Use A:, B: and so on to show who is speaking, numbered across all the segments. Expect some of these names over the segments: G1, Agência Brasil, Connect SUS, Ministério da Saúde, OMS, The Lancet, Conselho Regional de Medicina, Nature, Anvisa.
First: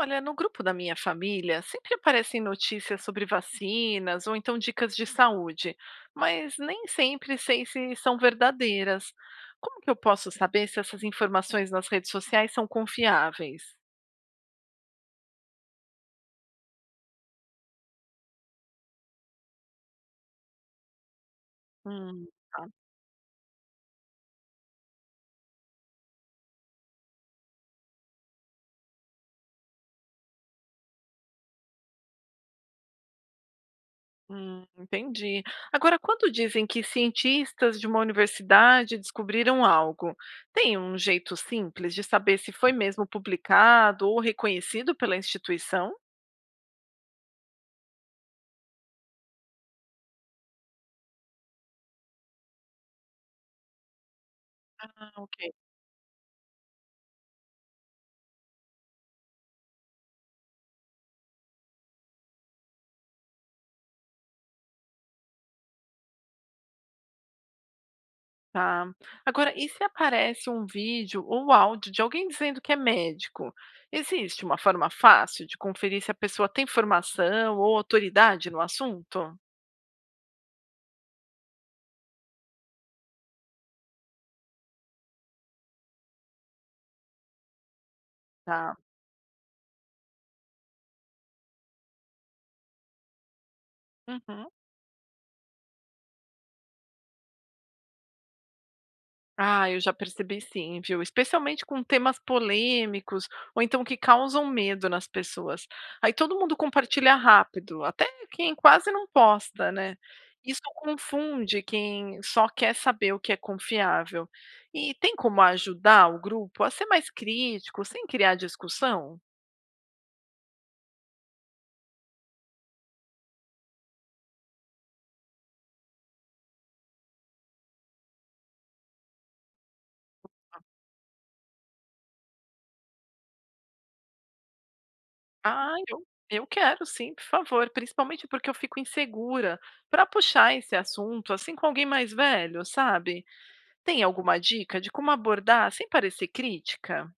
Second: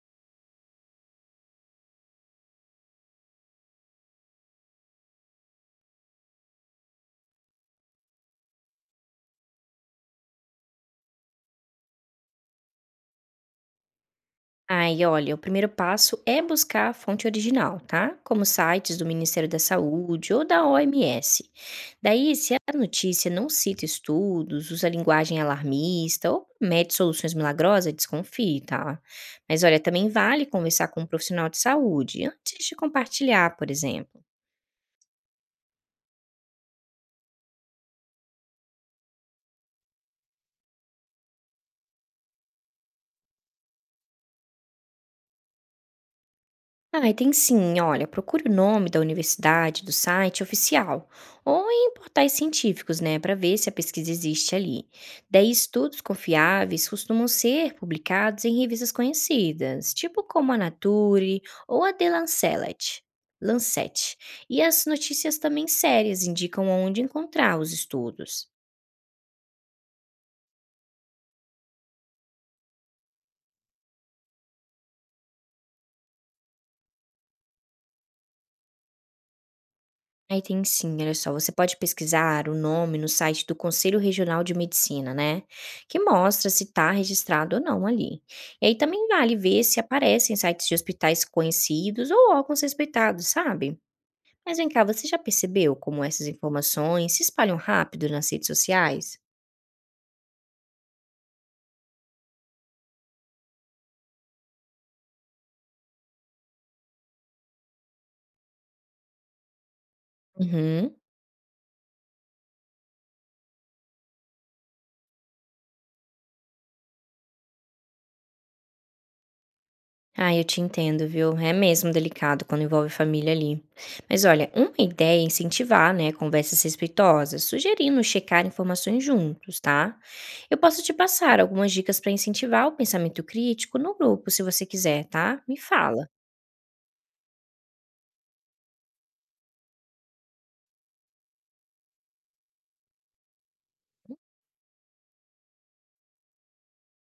A: Olha, no grupo da minha família sempre aparecem notícias sobre vacinas ou então dicas de saúde, mas nem sempre sei se são verdadeiras. Como que eu posso saber se essas informações nas redes sociais são confiáveis?
B: Aí, olha, o primeiro passo é buscar a fonte original, tá? Como sites do Ministério da Saúde ou da OMS. Daí, se a
A: Tá.
B: notícia não cita estudos, usa linguagem alarmista ou promete soluções milagrosas, desconfie, tá? Mas olha, também vale conversar com um profissional de saúde antes de compartilhar, por exemplo.
A: Entendi. Agora, quando dizem que cientistas de uma universidade descobriram algo, tem um jeito simples de saber se foi mesmo publicado ou reconhecido pela instituição?
B: Ah, tem sim. Olha, procure o nome da universidade, do site oficial, ou em portais científicos, né, para ver se a pesquisa existe ali.
A: Ah, ok.
B: Daí, estudos confiáveis costumam ser publicados em revistas conhecidas, tipo como a Nature ou a The Lancet. Lancet. E as notícias também sérias indicam onde encontrar os estudos.
A: Tá. Agora, e se aparece um vídeo ou áudio de alguém dizendo que é médico? Existe uma forma fácil de conferir se a pessoa tem formação ou autoridade no assunto?
B: Aí tem sim, olha só, você pode pesquisar o nome no site do Conselho Regional de Medicina, né? Que mostra se está registrado ou não ali. E aí
A: Tá.
B: também vale ver se aparecem sites de hospitais conhecidos ou órgãos respeitados, sabe?
A: Uhum.
B: Mas vem cá, você já percebeu como essas informações se espalham rápido nas redes sociais?
A: Ah, eu já percebi sim, viu? Especialmente com temas polêmicos ou então que causam medo nas pessoas. Aí todo mundo compartilha rápido, até quem quase não posta, né? Isso
B: Uhum.
A: confunde quem só quer saber o que é confiável. E tem como ajudar o grupo a ser mais crítico, sem criar discussão?
B: Ah, eu te entendo, viu? É mesmo delicado quando envolve família ali. Mas olha, uma ideia é incentivar, né, conversas respeitosas, sugerindo checar informações juntos, tá? Eu posso te passar algumas dicas para incentivar o pensamento crítico no grupo, se você quiser, tá? Me
A: Ah, eu,
B: fala.
A: eu quero sim, por favor. Principalmente porque eu fico insegura para puxar esse assunto, assim com alguém mais velho, sabe? Tem alguma dica de como abordar sem parecer crítica?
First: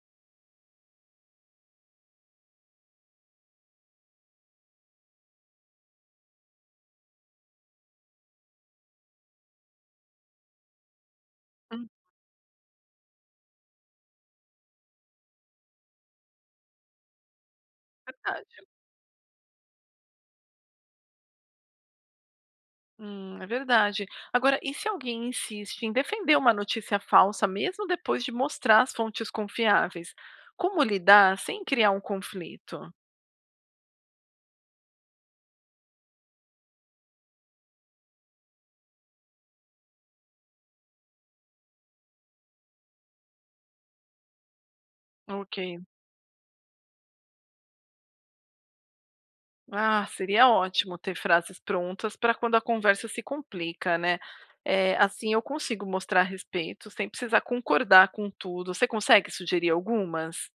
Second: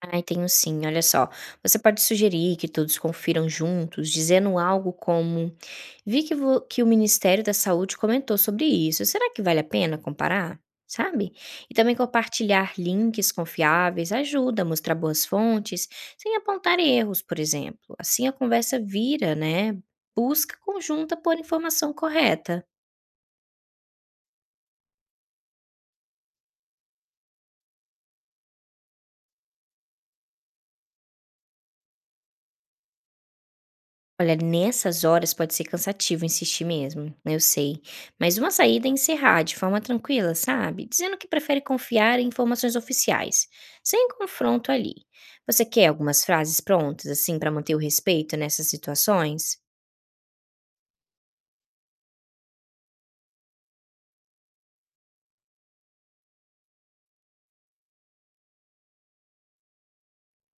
B: Ai, tenho sim, olha só. Você pode sugerir que todos confiram juntos, dizendo algo como vi que o Ministério da Saúde comentou sobre isso. Será que vale a pena comparar? Sabe? E
A: Hum,
B: também compartilhar links confiáveis ajuda a mostrar boas fontes, sem apontar erros, por exemplo. Assim a
A: verdade.
B: conversa vira, né? Busca conjunta por informação correta.
A: É verdade. Agora, e se alguém insiste em defender uma notícia falsa mesmo depois de mostrar as fontes confiáveis? Como lidar sem criar um conflito?
B: Olha, nessas horas pode ser cansativo insistir mesmo, né, eu sei. Mas uma saída é encerrar de forma tranquila, sabe? Dizendo que prefere confiar em informações oficiais, sem confronto ali.
A: Ok.
B: Você quer algumas frases prontas, assim, para manter o respeito nessas situações?
A: Ah, seria ótimo ter frases prontas para quando a conversa se complica, né? Assim eu consigo mostrar respeito sem precisar concordar com tudo. Você consegue sugerir algumas?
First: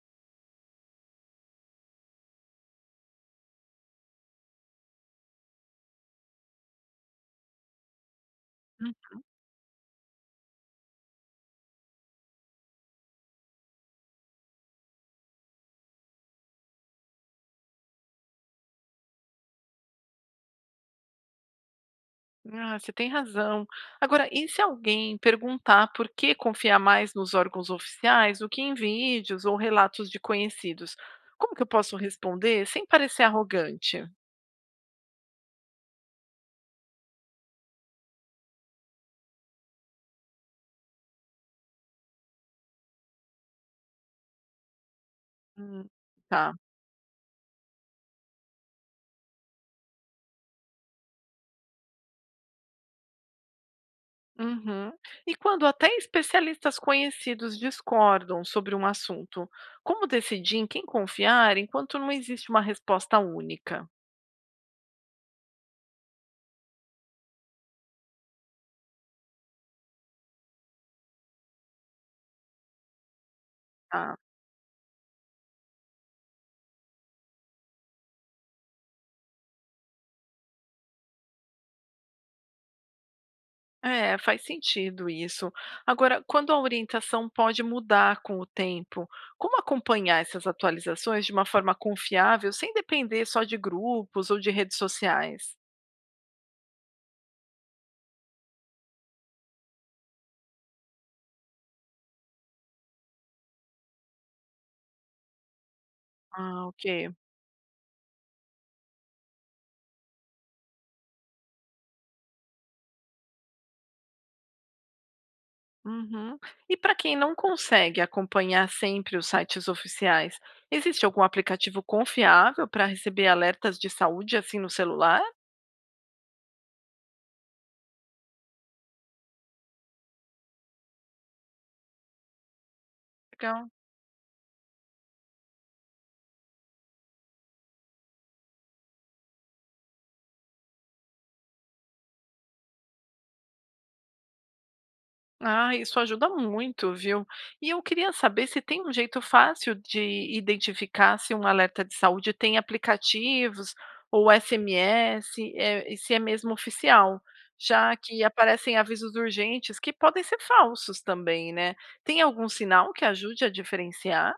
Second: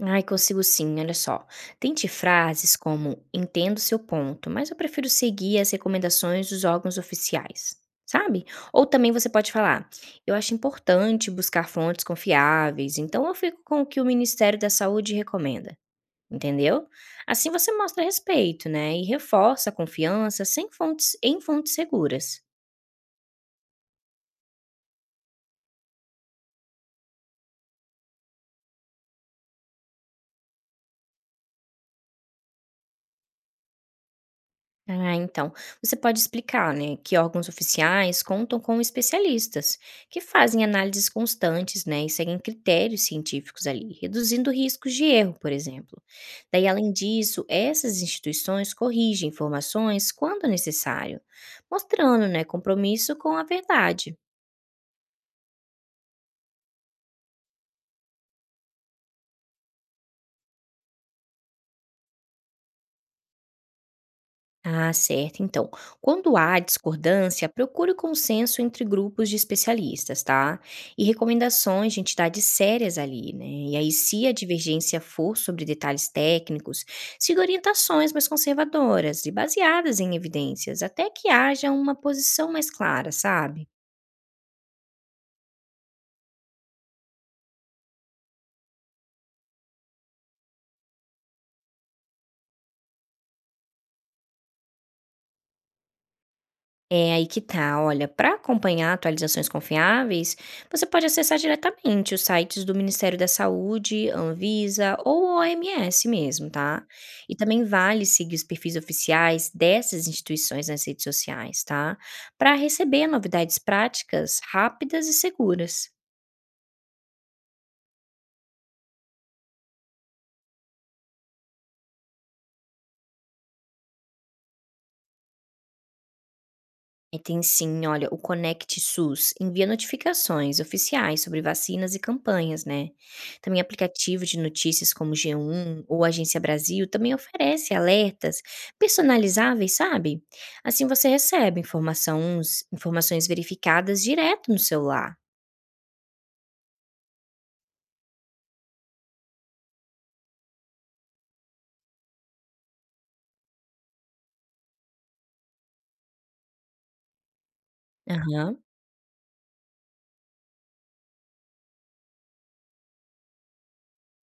B: Ai, consigo sim, olha só. Tente frases como entendo seu ponto, mas eu prefiro seguir as recomendações dos órgãos oficiais, sabe? Ou também você pode falar, eu acho importante buscar fontes confiáveis, então eu fico com o que o Ministério da Saúde recomenda, entendeu? Assim você mostra respeito, né? E reforça a confiança sem fontes, em fontes seguras.
A: Ah, você tem razão. Agora, e se alguém perguntar por que confiar mais nos órgãos oficiais do que em vídeos ou relatos de conhecidos? Como que eu posso responder sem parecer arrogante?
B: Ah, então, você pode explicar, né, que órgãos oficiais contam com especialistas que fazem análises constantes, né, e seguem critérios científicos ali, reduzindo riscos de erro, por
A: Hum,
B: exemplo.
A: Tá.
B: Daí, além disso, essas instituições corrigem informações quando necessário, mostrando, né, compromisso com a verdade.
A: Uhum. E quando até especialistas conhecidos discordam sobre um assunto, como decidir em quem confiar enquanto não existe uma resposta única?
B: Ah, certo. Então, quando há discordância, procure consenso entre grupos de especialistas, tá? E recomendações de entidades sérias ali, né? E aí, se a divergência for sobre detalhes técnicos, siga orientações mais conservadoras e baseadas em evidências, até que haja uma posição mais clara, sabe?
A: É, faz sentido isso. Agora, quando a orientação pode mudar com o tempo, como acompanhar essas atualizações de uma forma confiável, sem depender só de grupos ou de redes sociais?
B: É aí que tá, olha, para acompanhar atualizações confiáveis, você pode acessar diretamente os sites do Ministério da Saúde, Anvisa ou OMS mesmo,
A: Ah,
B: tá?
A: ok.
B: E também vale seguir os perfis oficiais dessas instituições nas redes sociais, tá? Para receber novidades práticas rápidas e seguras.
A: Uhum. E para quem não consegue acompanhar sempre os sites oficiais, existe algum aplicativo confiável para receber alertas de saúde assim no celular?
B: E tem sim, olha, o Connect SUS envia notificações oficiais sobre vacinas e campanhas, né? Também aplicativo de notícias como G1 ou Agência Brasil também oferece alertas personalizáveis, sabe? Assim você recebe informações verificadas direto no celular.
A: Ah, isso ajuda muito, viu? E eu queria saber se tem um jeito fácil de identificar se um alerta de saúde tem aplicativos ou SMS, é, e se é mesmo oficial, já que
B: Aham.
A: aparecem avisos urgentes que podem ser falsos também, né? Tem algum sinal que ajude a diferenciar?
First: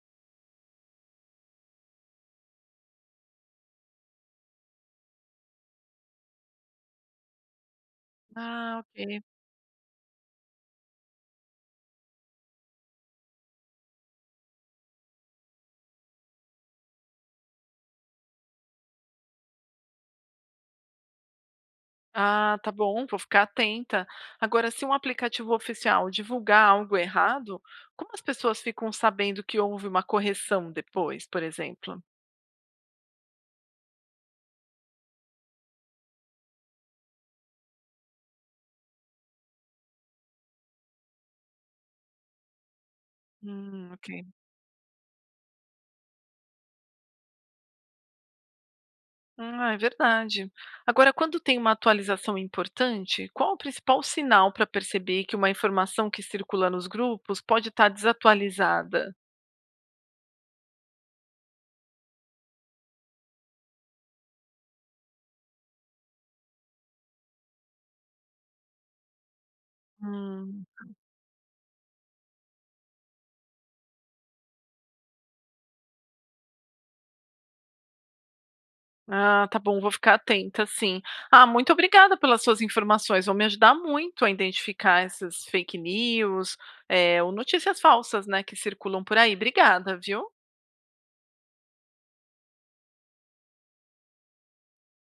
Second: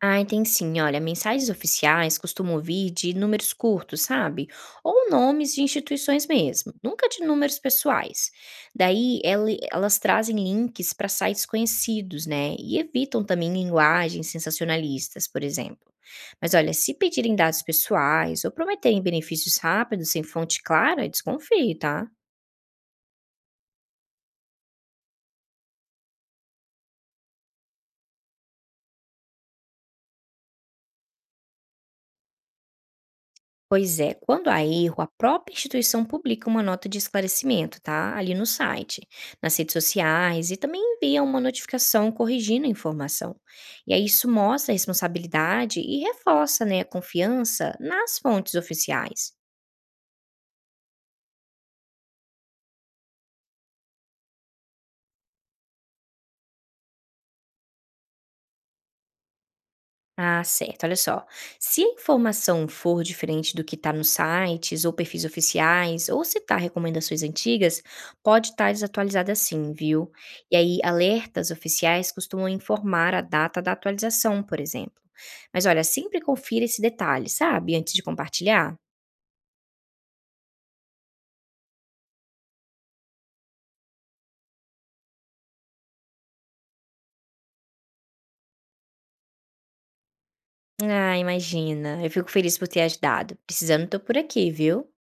B: Ai, tem sim. Olha, mensagens oficiais costumam vir de números curtos, sabe? Ou nomes de instituições mesmo, nunca de números pessoais.
A: Ah,
B: Daí,
A: ok.
B: elas trazem links para sites conhecidos, né? E evitam também linguagens sensacionalistas, por exemplo. Mas olha, se pedirem dados pessoais ou prometerem benefícios rápidos sem fonte clara, desconfie, tá?
A: Ah, tá bom, vou ficar atenta. Agora, se um aplicativo oficial divulgar algo errado, como as pessoas ficam sabendo que houve uma correção depois, por exemplo?
B: Pois é, quando há erro, a própria instituição publica uma nota de esclarecimento, tá? Ali no site, nas redes sociais e também envia uma notificação corrigindo a informação. E aí
A: Ok.
B: isso mostra a responsabilidade e reforça, né, a confiança nas fontes oficiais.
A: Ah, é verdade. Agora, quando tem uma atualização importante, qual o principal sinal para perceber que uma informação que circula nos grupos pode estar desatualizada?
B: Ah, certo. Olha só. Se a informação for diferente do que está nos sites ou perfis oficiais, ou citar recomendações antigas, pode estar desatualizada sim, viu? E
A: Hum.
B: aí, alertas oficiais costumam informar a data da atualização, por exemplo. Mas olha, sempre confira esse detalhe, sabe? Antes de compartilhar.
A: Ah, tá bom, vou ficar atenta, sim. Ah, muito obrigada pelas suas informações, vão me ajudar muito a identificar essas fake news, ou notícias falsas, né, que circulam por aí. Obrigada, viu?
B: Ah, imagina. Eu fico feliz por ter ajudado. Precisando, tô por aqui, viu?